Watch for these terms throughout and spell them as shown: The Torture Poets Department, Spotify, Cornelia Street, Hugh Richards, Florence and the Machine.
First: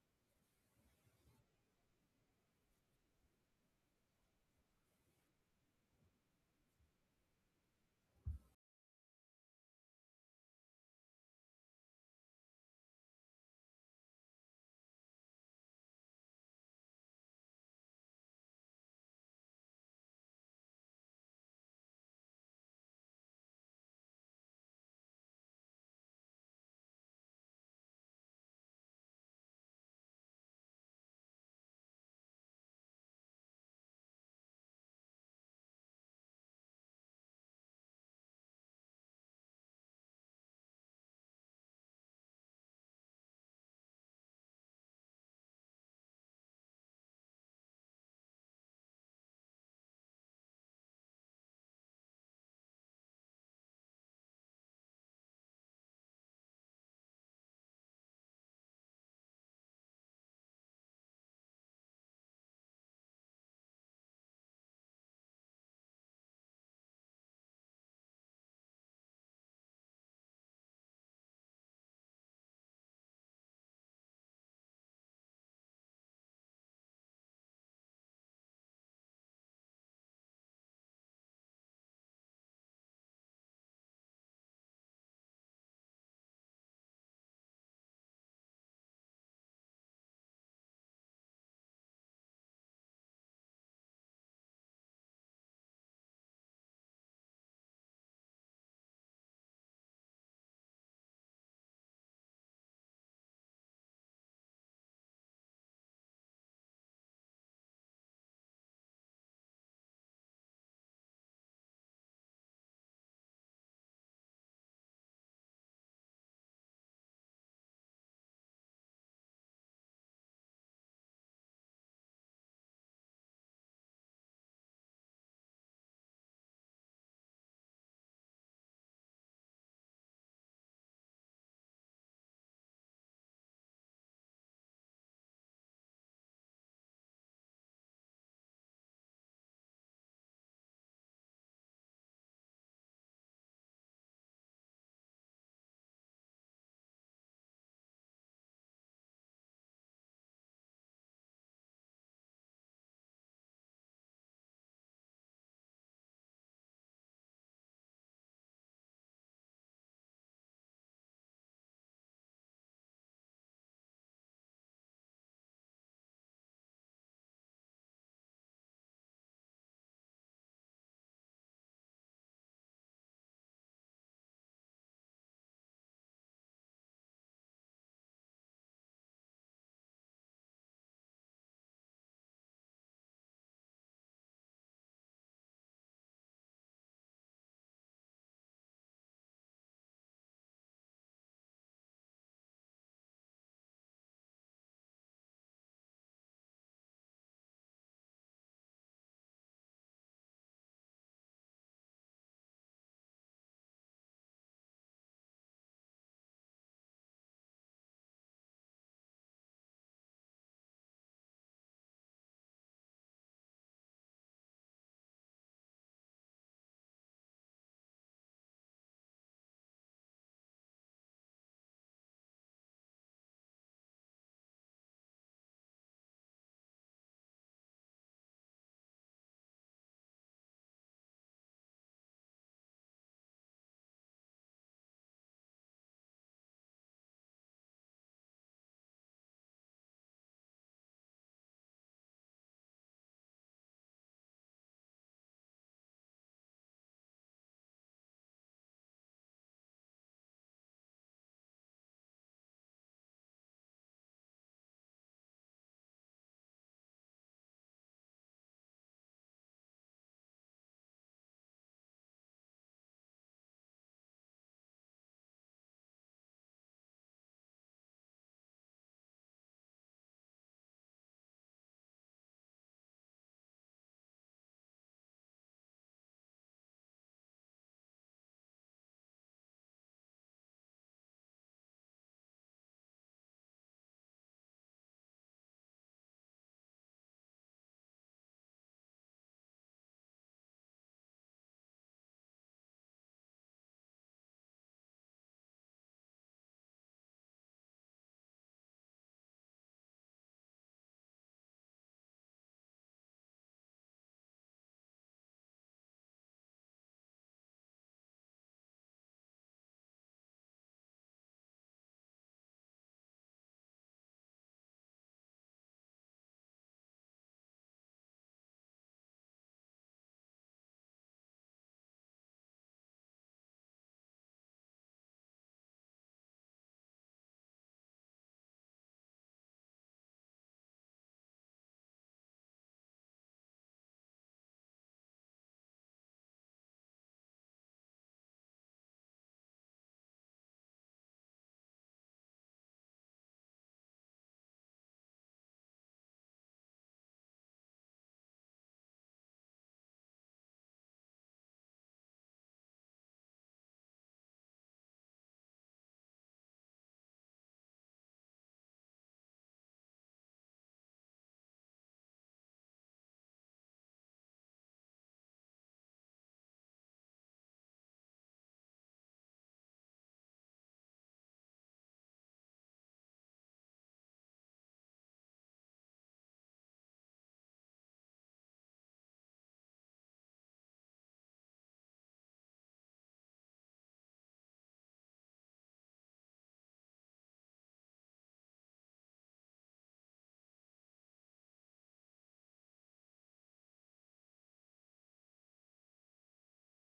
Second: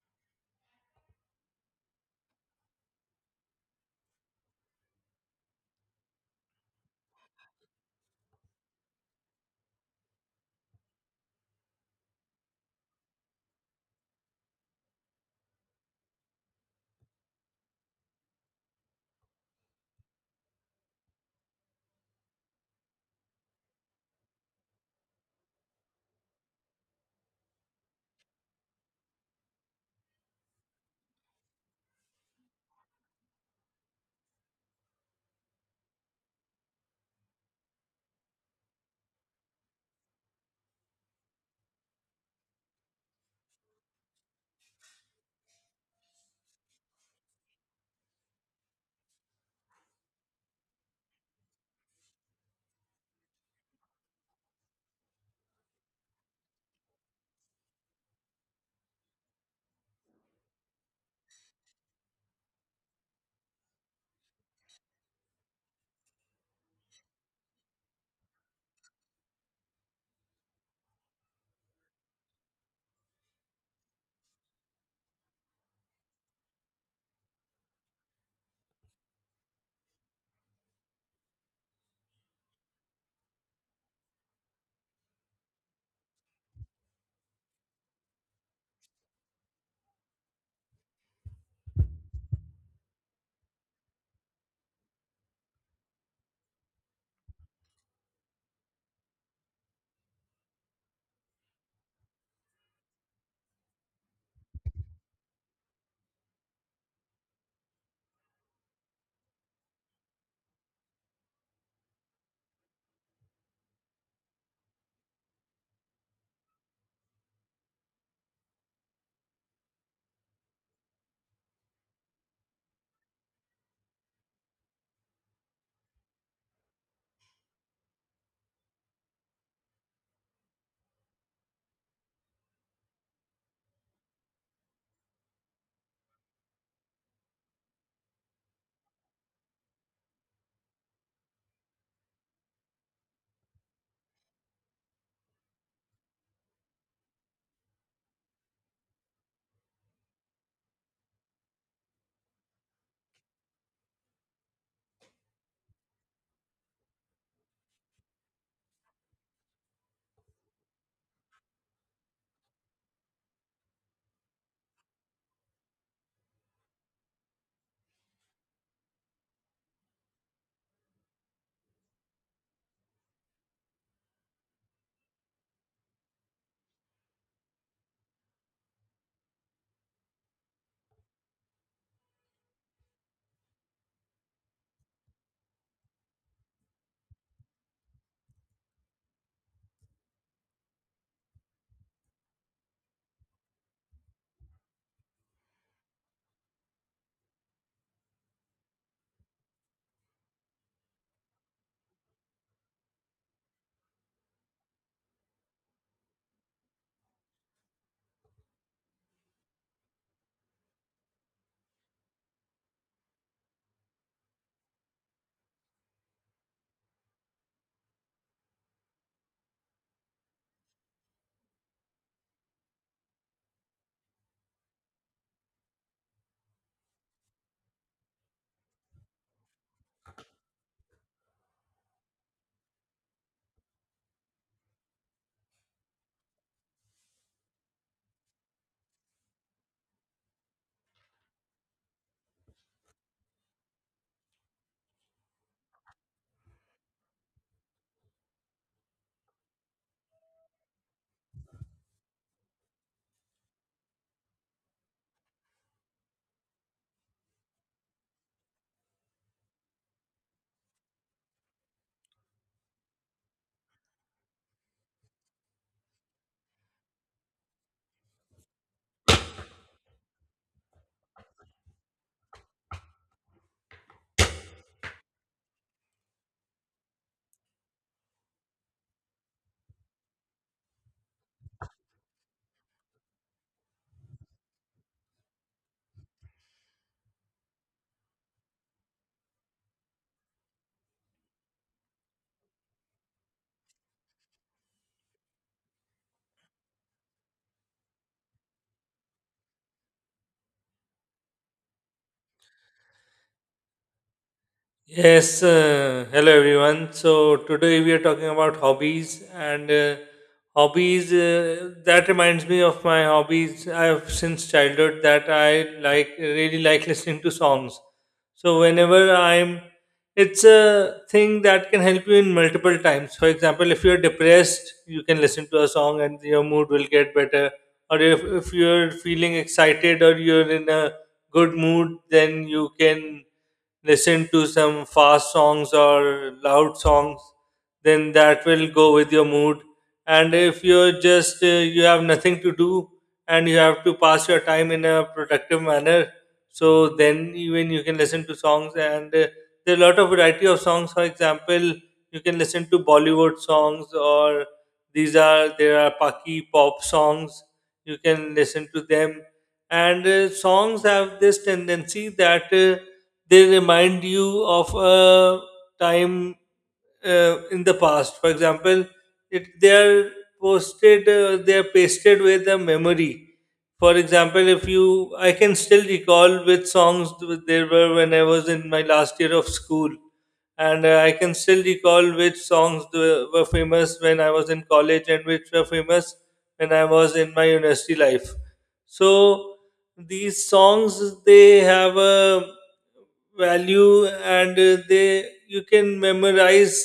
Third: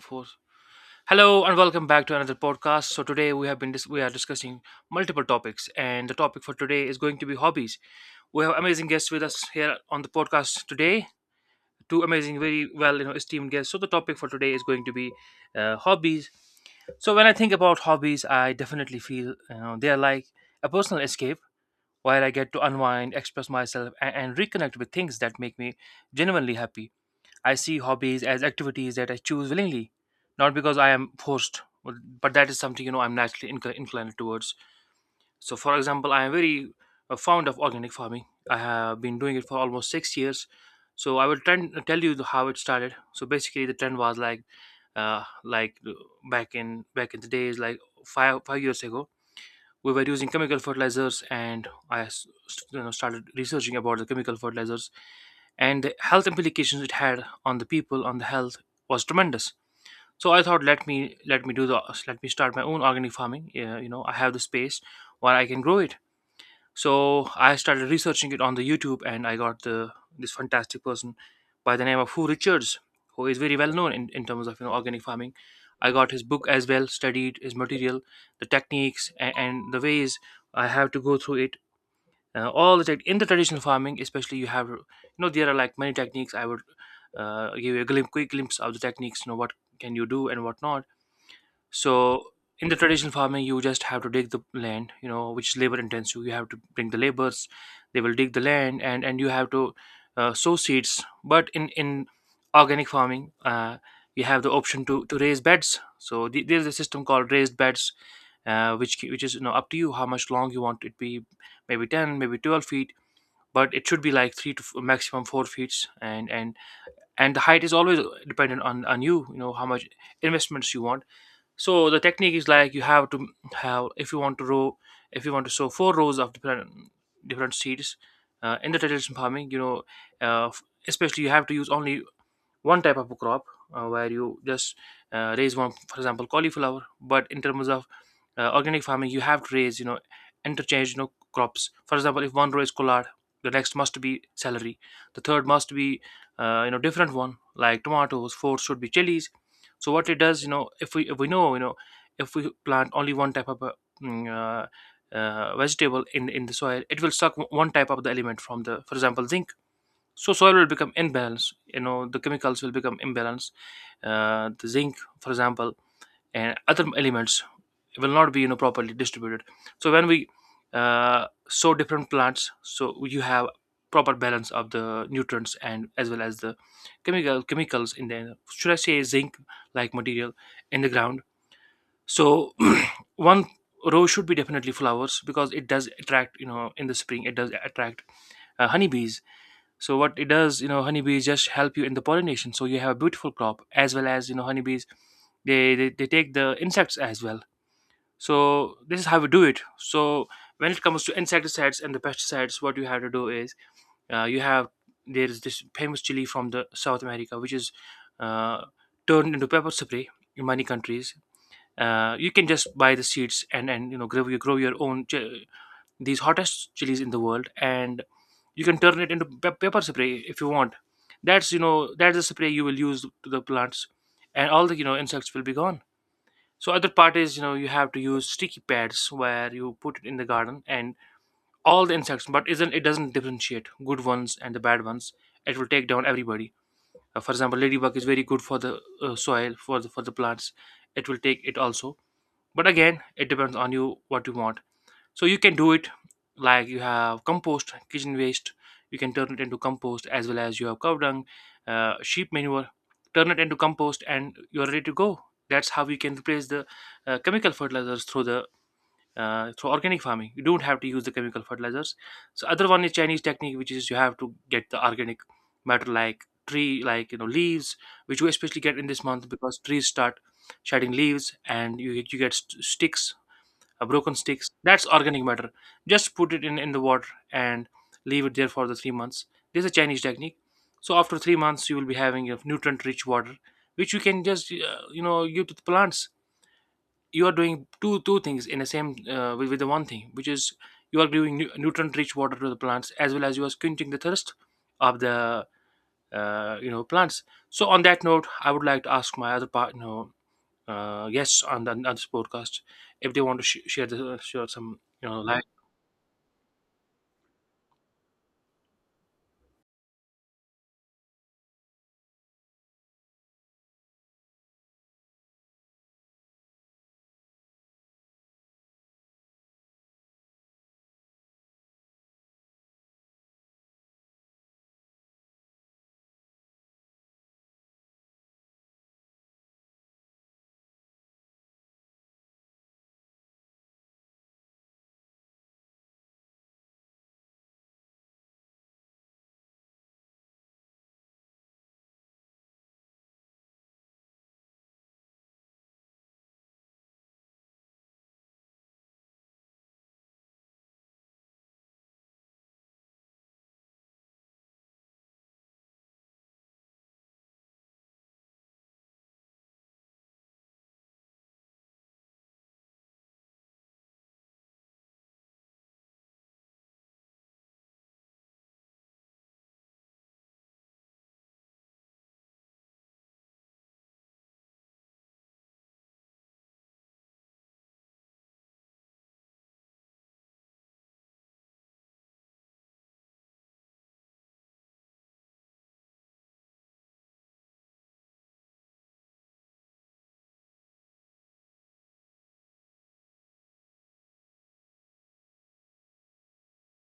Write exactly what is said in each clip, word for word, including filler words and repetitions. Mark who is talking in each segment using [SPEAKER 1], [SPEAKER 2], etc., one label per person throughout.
[SPEAKER 1] Four. Hello and welcome back to another podcast. So today we have been dis- we are discussing multiple topics, and the topic for today is going to be hobbies. We have amazing guests with us here on the podcast today. Two amazing, very well, you know, esteemed guests. So the topic for today is going to be uh, hobbies. So when I think about hobbies, I definitely feel, you know, they are like a personal escape where I get to unwind, express myself, and, and reconnect with things that make me genuinely happy. I see hobbies as activities that I choose willingly, not because I am forced, but but that is something, you know I'm naturally inc- inclined towards. So, for example, I am very uh, fond of organic farming. I have been doing it for almost six years. So, I will trend, uh, tell you the- how it started. So, basically, the trend was like, uh, like uh, back in back in the days, like five five years ago we were using chemical fertilizers, and i s- s- you know, started researching about the chemical fertilizers, and the health implications it had on the people, on the health, was tremendous. So I thought, let me let me do the, let me start my own organic farming. Yeah, you know, I have the space where I can grow it. So I started researching it on the YouTube, and I got the this fantastic person by the name of Hugh Richards, who is very well known in, in terms of, you know, organic farming. I got his book as well, studied his material, the techniques, and, and the ways I have to go through it. Uh, all the tech in the traditional farming, especially you have, you know, there are like many techniques. I would uh, give you a glim- quick glimpse of the techniques. You know what can you do and what not. So in the traditional farming, you just have to dig the land, you know, which is labor intensive. You have to bring the laborers; they will dig the land, and and you have to uh, sow seeds. But in in organic farming, uh, you have the option to to raise beds. So the, there's a system called raised beds, uh, which ki- which is, you know, up to you how much long you want it be, maybe ten, maybe twelve feet. But it should be like three to f- maximum four feet, and and and the height is always dependent on on you. You know how much investments you want. So the technique is like you have to have, if you want to row, if you want to sow four rows of different different seeds, uh, in the traditional farming, you know, uh, f- especially, you have to use only one type of a crop, uh, where you just uh, raise one, for example, cauliflower. But in terms of uh, organic farming, you have to raise, you know, interchange, you know, crops. For example, if one row is collard, the next must be celery, the third must be uh, you know, different one like tomatoes, fourth should be chilies. So what it does, you know, if we, if we know you know if we plant only one type of a, mm, uh, uh, vegetable in in the soil, it will suck one type of the element from the, for example, zinc. So soil will become imbalanced, you know, the chemicals will become imbalanced, uh, the zinc for example, and other elements will not be, you know, properly distributed. So when we uh, sow different plants, so you have proper balance of the nutrients and as well as the chemical chemicals in the, should I say, zinc like material in the ground. So one row should be definitely flowers, because it does attract, you know, in the spring it does attract uh, honeybees. So what it does, you know, honeybees just help you in the pollination. So you have a beautiful crop, as well as, you know, honeybees, they, they, they take the insects as well. So this is how we do it. So when it comes to insecticides and the pesticides, what you have to do is, uh, you have, there is this famous chili from the South America, which is uh, turned into pepper spray in many countries. Uh, you can just buy the seeds and and you know, grow, you grow your own ch- these hottest chilies in the world, and you can turn it into pe- pepper spray if you want. That's, you know, that's the spray you will use to the plants, and all the, you know, insects will be gone. So other part is, you know, you have to use sticky pads, where you put it in the garden, and all the insects, but isn't it doesn't differentiate good ones and the bad ones, it will take down everybody. Uh, for example, ladybug is very good for the uh, soil, for the for the plants, it will take it also. But again, it depends on you, what you want. So you can do it, like you have compost, kitchen waste, you can turn it into compost, as well as you have cow dung, uh, sheep manure, turn it into compost, and you're ready to go. That's how you can replace the uh, chemical fertilizers through the uh, through organic farming. You don't have to use the chemical fertilizers. So other one is Chinese technique, which is you have to get the organic matter, like tree, like, you know, leaves, which you especially get in this month, because trees start shedding leaves, and you, you get st- sticks, uh, broken sticks. That's organic matter. Just put it in, in the water, and leave it there for the three months. This is a Chinese technique. So after three months, you will be having a nutrient-rich water, which you can just uh, you know, give to the plants. You are doing two two things in the same, uh, with, with the one thing, which is, you are giving nu- nutrient-rich water to the plants, as well as you are quenching the thirst of the uh, you know, plants. So on that note, I would like to ask my other part, you know, uh, yes on, the, on this podcast, if they want to sh- share the, share some, you know,
[SPEAKER 2] Yes,
[SPEAKER 1] like
[SPEAKER 2] uh, hello everyone. So today we are talking about hobbies and uh, hobbies. Uh, that reminds me of my hobbies. I have since childhood that I like really like listening to songs. So whenever I'm, it's a thing that can help you in multiple times. For example, if you're depressed, you can listen to a song and your mood will get better. Or if if you're feeling excited or you're in a good mood, then you can listen to some fast songs or loud songs, then that will go with your mood. And if you're just uh, you have nothing to do and you have to pass your time in a productive manner, so then even you can listen to songs. And uh, there are a lot of variety of songs. For example, you can listen to Bollywood songs, or these are there are Paki pop songs, you can listen to them. And uh, songs have this tendency that uh, they remind you of a time uh, in the past. For example, it they are posted, uh, they are pasted with a memory. For example, if you, I can still recall which songs th- there were when I was in my last year of school, and uh, I can still recall which songs the- were famous when I was in college, and which were famous when I was in my university life. So these songs, they have a value. And uh, they you can memorize,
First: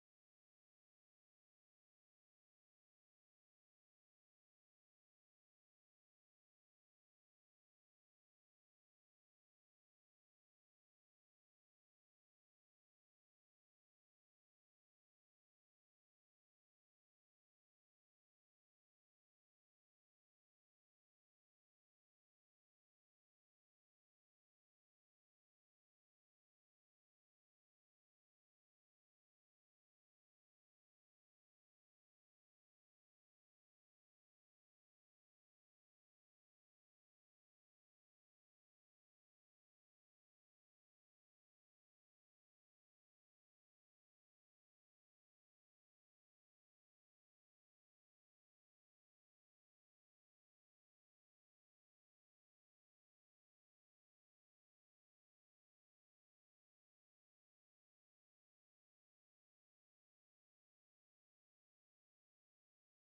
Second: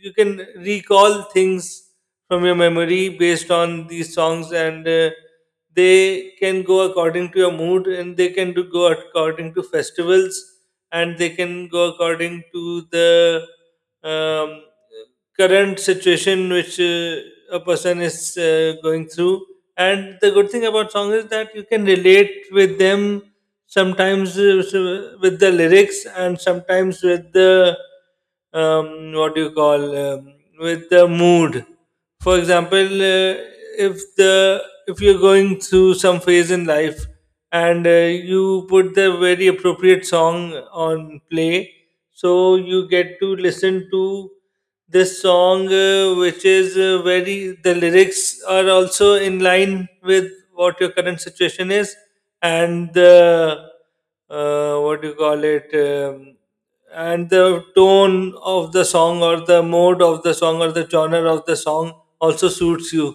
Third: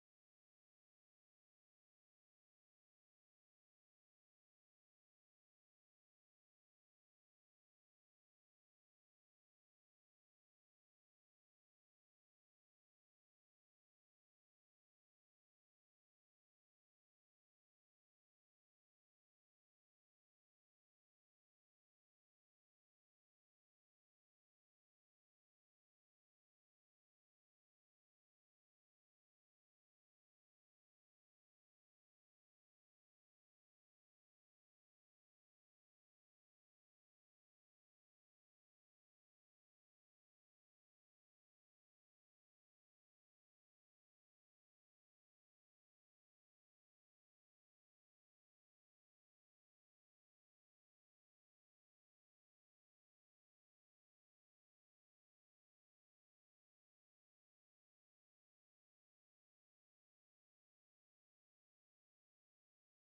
[SPEAKER 2] you can recall things from your memory based on these songs. And uh, they can go according to your mood, and they can do go according to festivals, and they can go according to the um, current situation which uh, a person is uh, going through. And the good thing about songs is that you can relate with them sometimes, uh, so- with the lyrics, and sometimes with the, um, what do you call um, with the mood. For example, uh, if the if you're going through some phase in life, and uh, you put the very appropriate song on play, so you get to listen to this song, uh, which is uh, very, the lyrics are also in line with what your current situation is, and the, uh, what do you call it um, and the tone of the song, or the mode of the song, or the genre of the song also suits you.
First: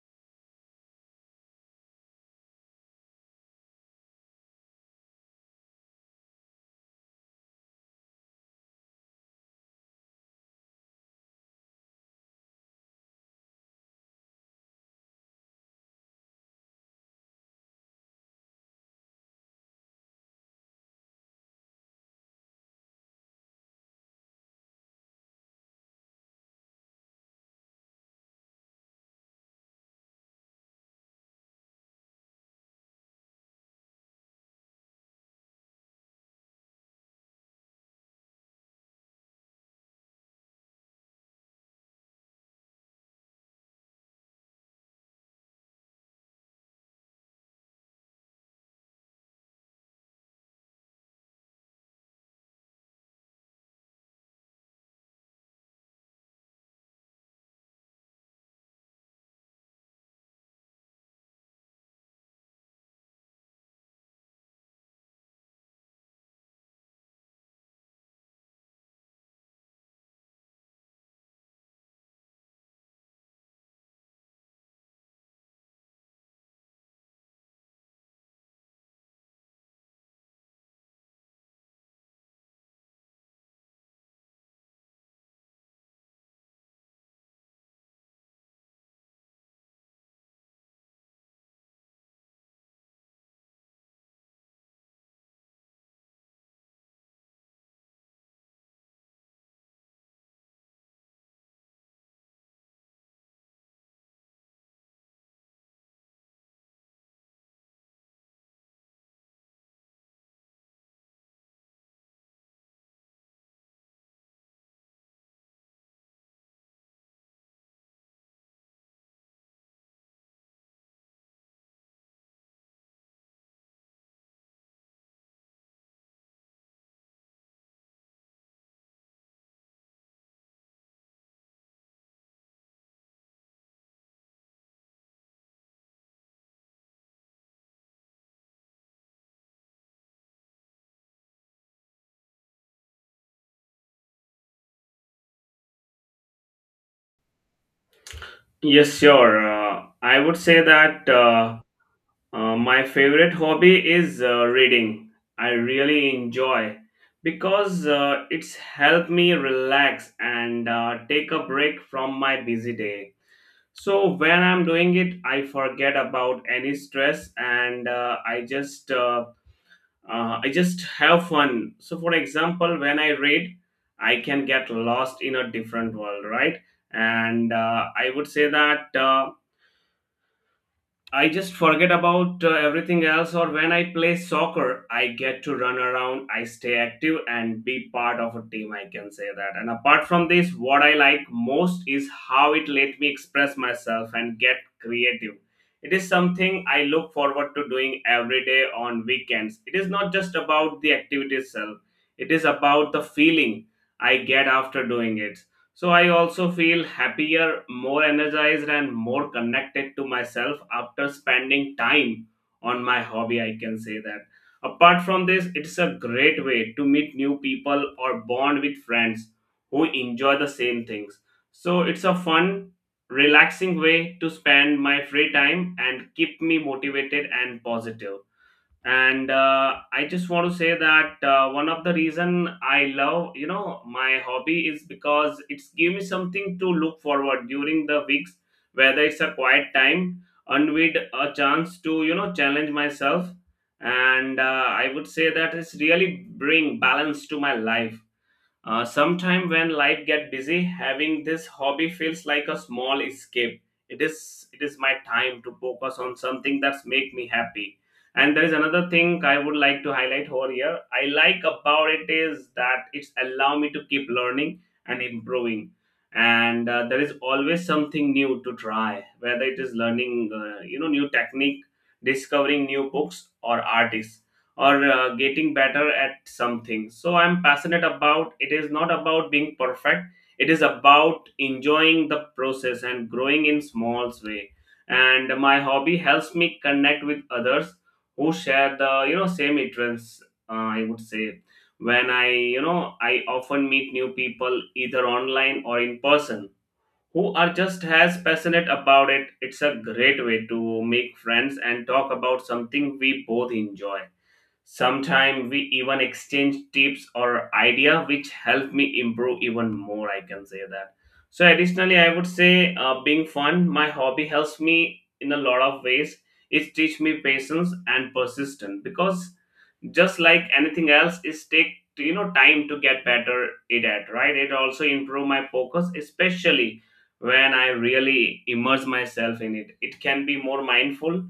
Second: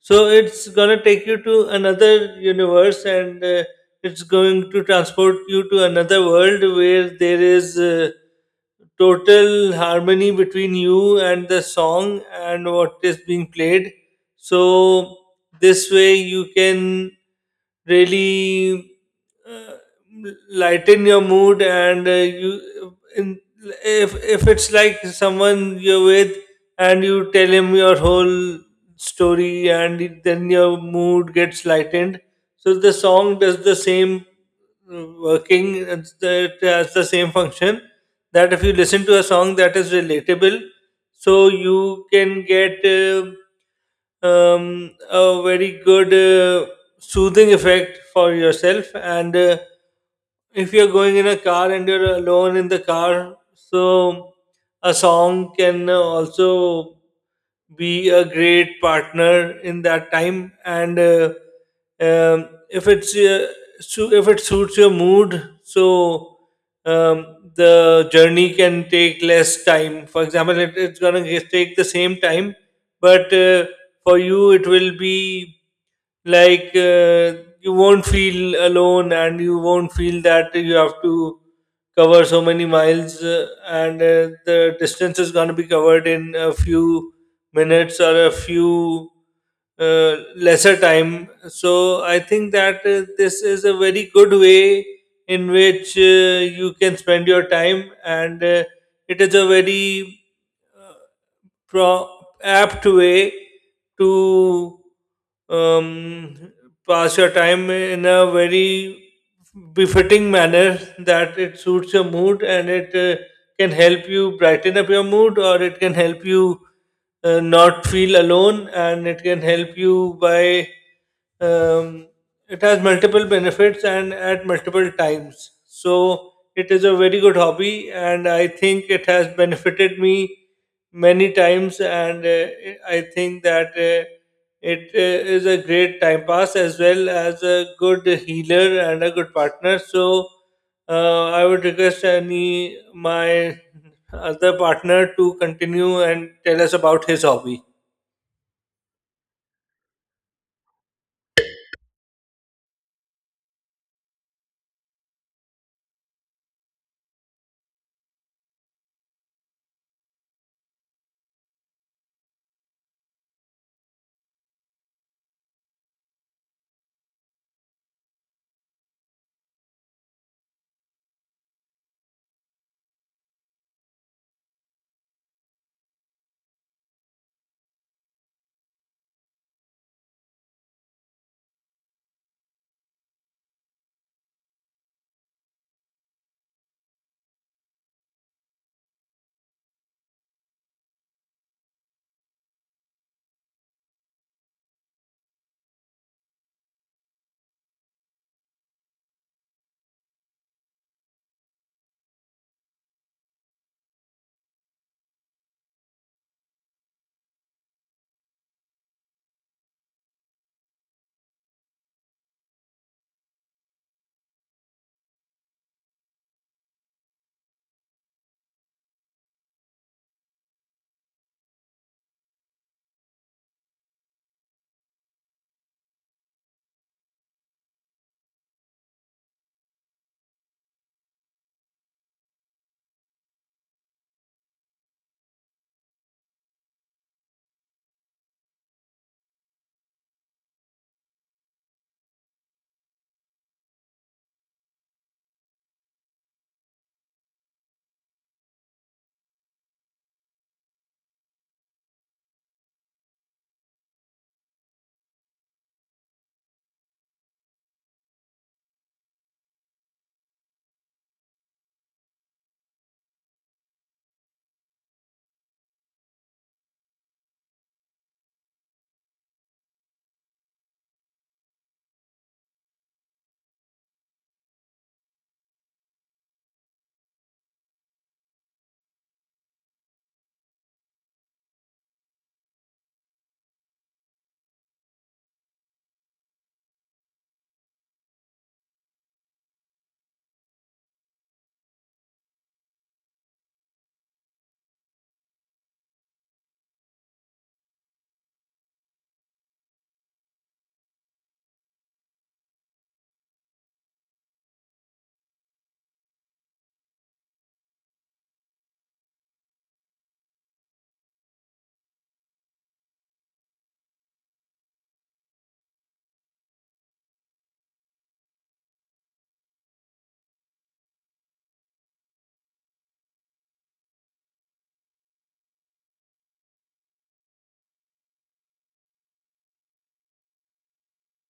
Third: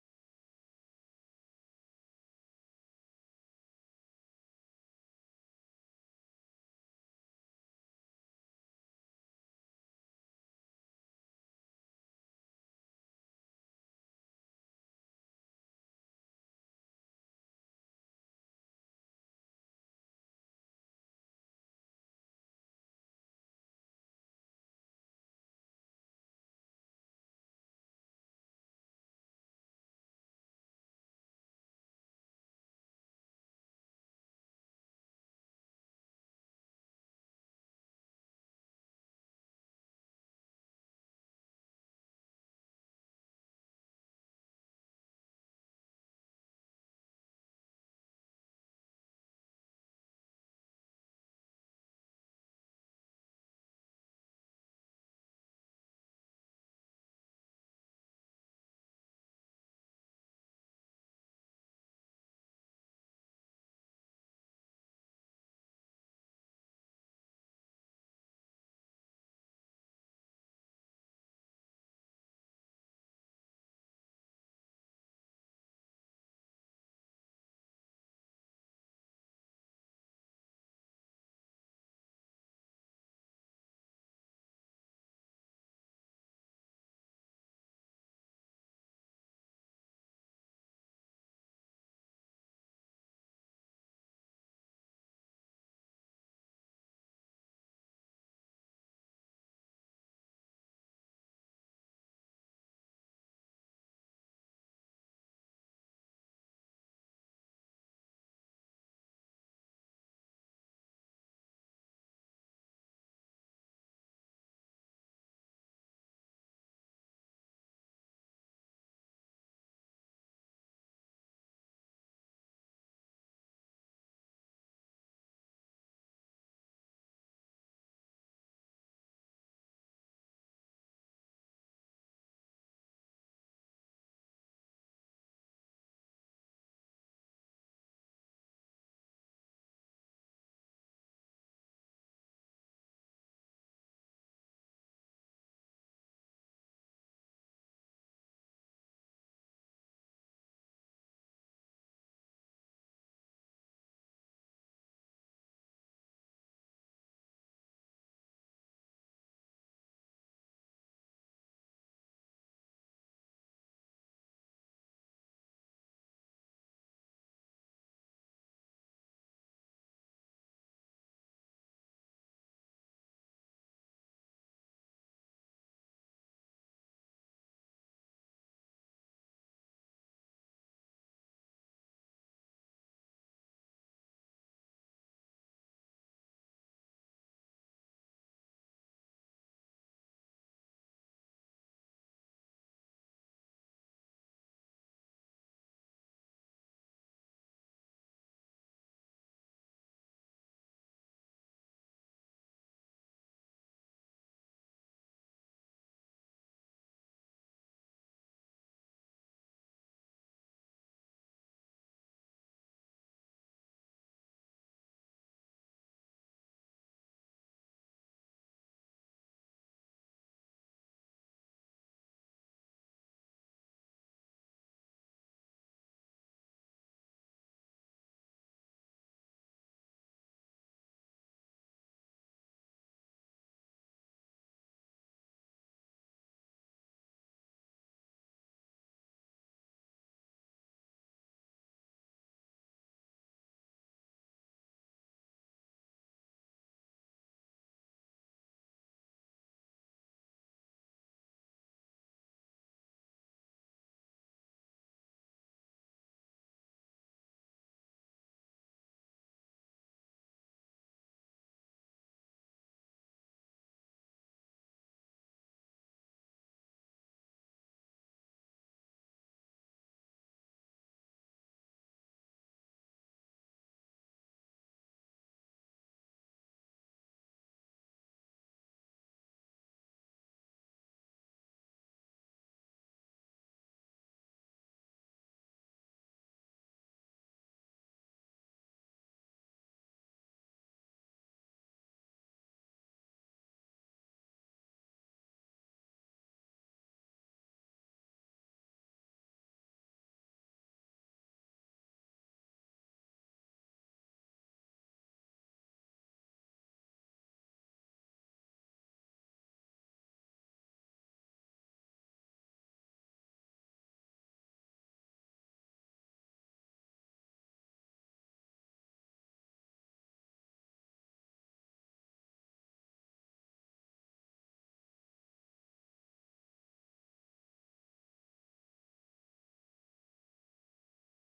[SPEAKER 2] So it's gonna take you to another universe, and uh, it's going to transport you to another world where there is uh, total harmony between you and the song and what is being played. So this way you can really, uh, lighten your mood. And uh, you in, if if it's like someone you're with and you tell him your whole story, and it- then your mood gets lightened. So the song does the same uh, working it's the, it has the same function that if you listen to a song that is relatable, so you can get, uh, um, a very good uh, soothing effect for yourself. And uh, if you're going in a car and you're alone in the car, so a song can also be a great partner in that time. And uh, um, if it's uh, su- if it suits your mood, so um, the journey can take less time. For example, it, it's gonna ge- take the same time, but uh, for you it will be like, uh, you won't feel alone, and you won't feel that you have to cover so many miles, uh, and uh, the distance is going to be covered in a few minutes, or a few, uh, lesser time. So I think that uh, this is a very good way in which uh, you can spend your time. And uh, it is a very pro- apt way to, um, pass your time in a very befitting manner, that it suits your mood, and it uh, can help you brighten up your mood, or it can help you uh, not feel alone, and it can help you by, um, it has multiple benefits and at multiple times. So it is a very good hobby, and I think it has benefited me many times. And uh, I think that uh, it uh, is a great time pass, as well as a good healer and a good partner. So uh, I would request any my other partner to continue and tell us about his hobby.
[SPEAKER 3] Yes, sure. Uh, I would say that uh, uh, my favorite hobby is uh, reading. I really enjoy because uh, it's helped me relax and uh, take a break from my busy day. So when I'm doing it, I forget about any stress and uh, I just uh, uh, I just have fun. So for example, when I read, I can get lost in a different world, right? And uh, I would say that. Uh, I just forget about uh, everything else, or when I play soccer, I get to run around, I stay active, and be part of a team. I can say that. And apart from this, what I like most is how it let me express myself and get creative. It is something I look forward to doing every day on weekends. It is not just about the activity itself, it is about the feeling I get after doing it. So I also feel happier, more energized, and more connected to myself after spending time on my hobby. I can say that. Apart from this, it's a great way to meet new people or bond with friends who enjoy the same things. So it's a fun, relaxing way to spend my free time and keep me motivated and positive. And uh, I just want to say that uh, one of the reason I love you know my hobby is because it's give me something to look forward during the weeks, whether it's a quiet time and with a chance to you know challenge myself. And uh, I would say that it's really bring balance to my life. Uh, sometime when life get busy, having this hobby feels like a small escape. It is it is my time to focus on something that's make me happy. And there is another thing I would like to highlight over here. I like about it is that it's allow me to keep learning and improving. And uh, there is always something new to try, whether it is learning, uh, you know, new technique, discovering new books or artists or uh, getting better at something. So I'm passionate about it is not about being perfect, it is about enjoying the process and growing in small way. And my hobby helps me connect with others who share the you know same interests. uh, I would say when I you know I often meet new people either online or in person who are just as passionate about it. It's a great way to make friends and talk about something we both enjoy. Sometimes we even exchange tips or idea which help me improve even more. I can say that. So additionally, I would say uh, being fun, my hobby helps me in a lot of ways. It teach me patience and persistence because just like anything else is take you know time to get better it at right. It also improve my focus, especially when I really immerse myself in it. It can be more mindful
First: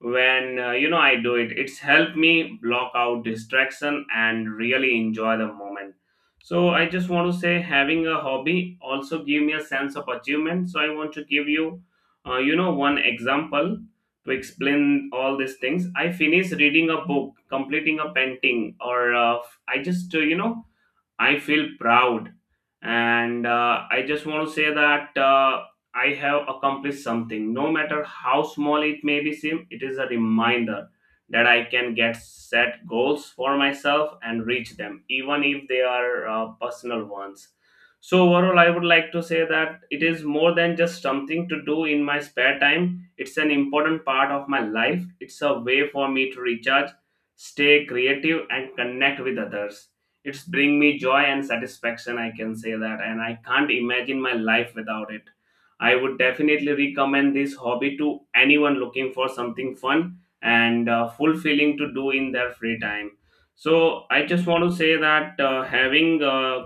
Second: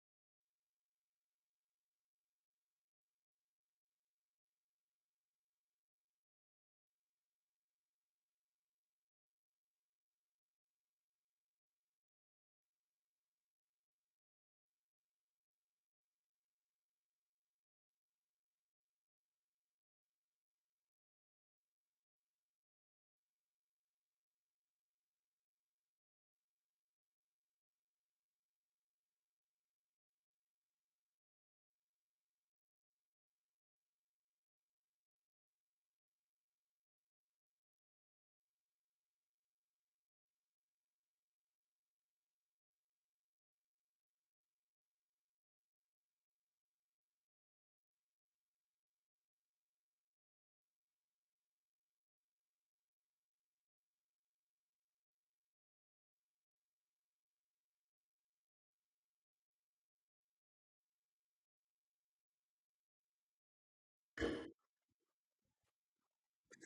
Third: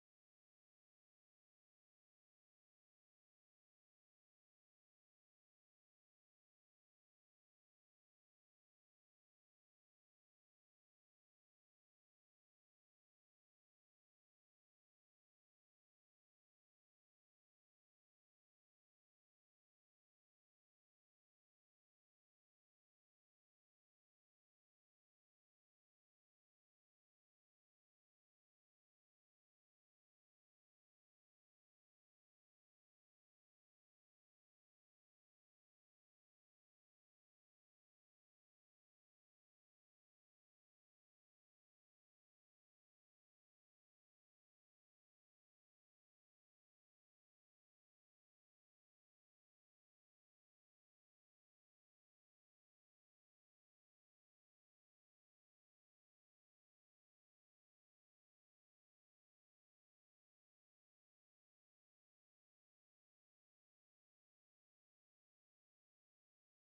[SPEAKER 3] when uh, you know I do it. It's helped me block out distraction and really enjoy the moment. So I just want to say having a hobby also give me a sense of achievement. So I want to give you uh, you know one example to explain all these things. I finish reading a book, completing a painting, or uh, i just uh, you know I feel proud. And uh, I just want to say that uh, I have accomplished something. No matter how small it may be seem, it is a reminder that I can get set goals for myself and reach them, even if they are uh, personal ones. So overall, I would like to say that it is more than just something to do in my spare time. It's an important part of my life. It's a way for me to recharge, stay creative, and connect with others. It's bring me joy and satisfaction. I can say that. And I can't imagine my life without it. I would definitely recommend this hobby to anyone looking for something fun and uh, fulfilling to do in their free time. So I just want to say that uh, having uh,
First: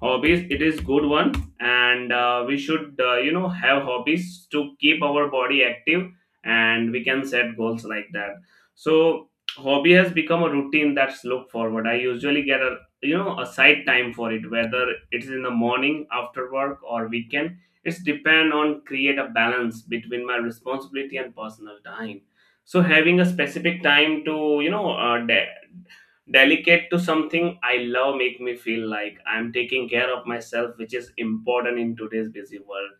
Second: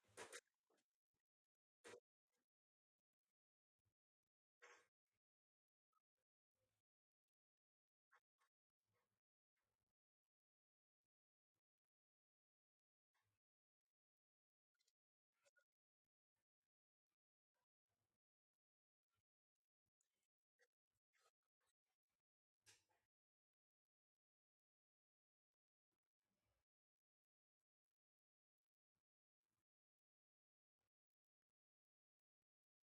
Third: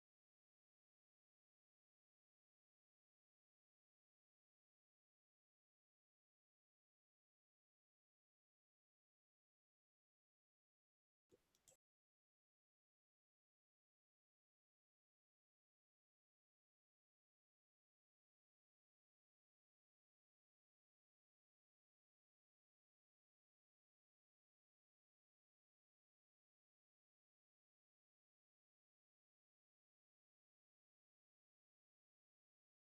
[SPEAKER 3] hobbies, it is good one. And uh, we should uh, you know have hobbies to keep our body active, and we can set goals like that. So hobby has become a routine that's look forward. I usually get a you know a side time for it, whether it's in the morning, after work, or weekend. It's depend on create a balance between my responsibility and personal time. So having a specific time to you know uh, de- delicate to something I love make me feel like I'm taking care of myself, which is important in today's busy world.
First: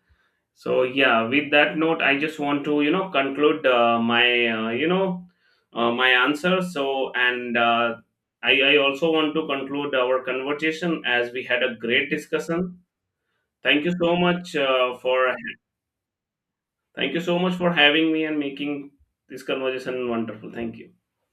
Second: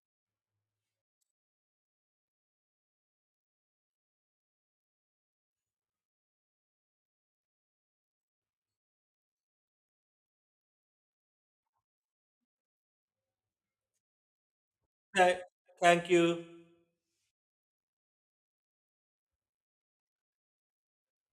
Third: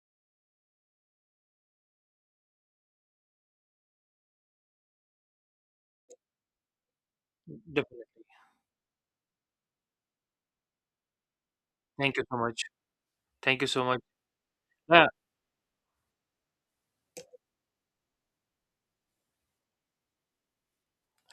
[SPEAKER 3] So yeah, with that note, I just want to you know conclude uh, my uh, you know uh, my answer. So and uh,
[SPEAKER 1] definitely.
[SPEAKER 3] I I also want to conclude our conversation as we had a great
[SPEAKER 1] Thank you so much.
[SPEAKER 3] discussion.
[SPEAKER 1] Thank you so
[SPEAKER 3] Thank you
[SPEAKER 1] much.
[SPEAKER 3] so much uh,
[SPEAKER 1] Yeah.
[SPEAKER 3] for
[SPEAKER 2] Tha- Thank you.
[SPEAKER 3] thank you so much for having me and making this conversation wonderful. Thank you.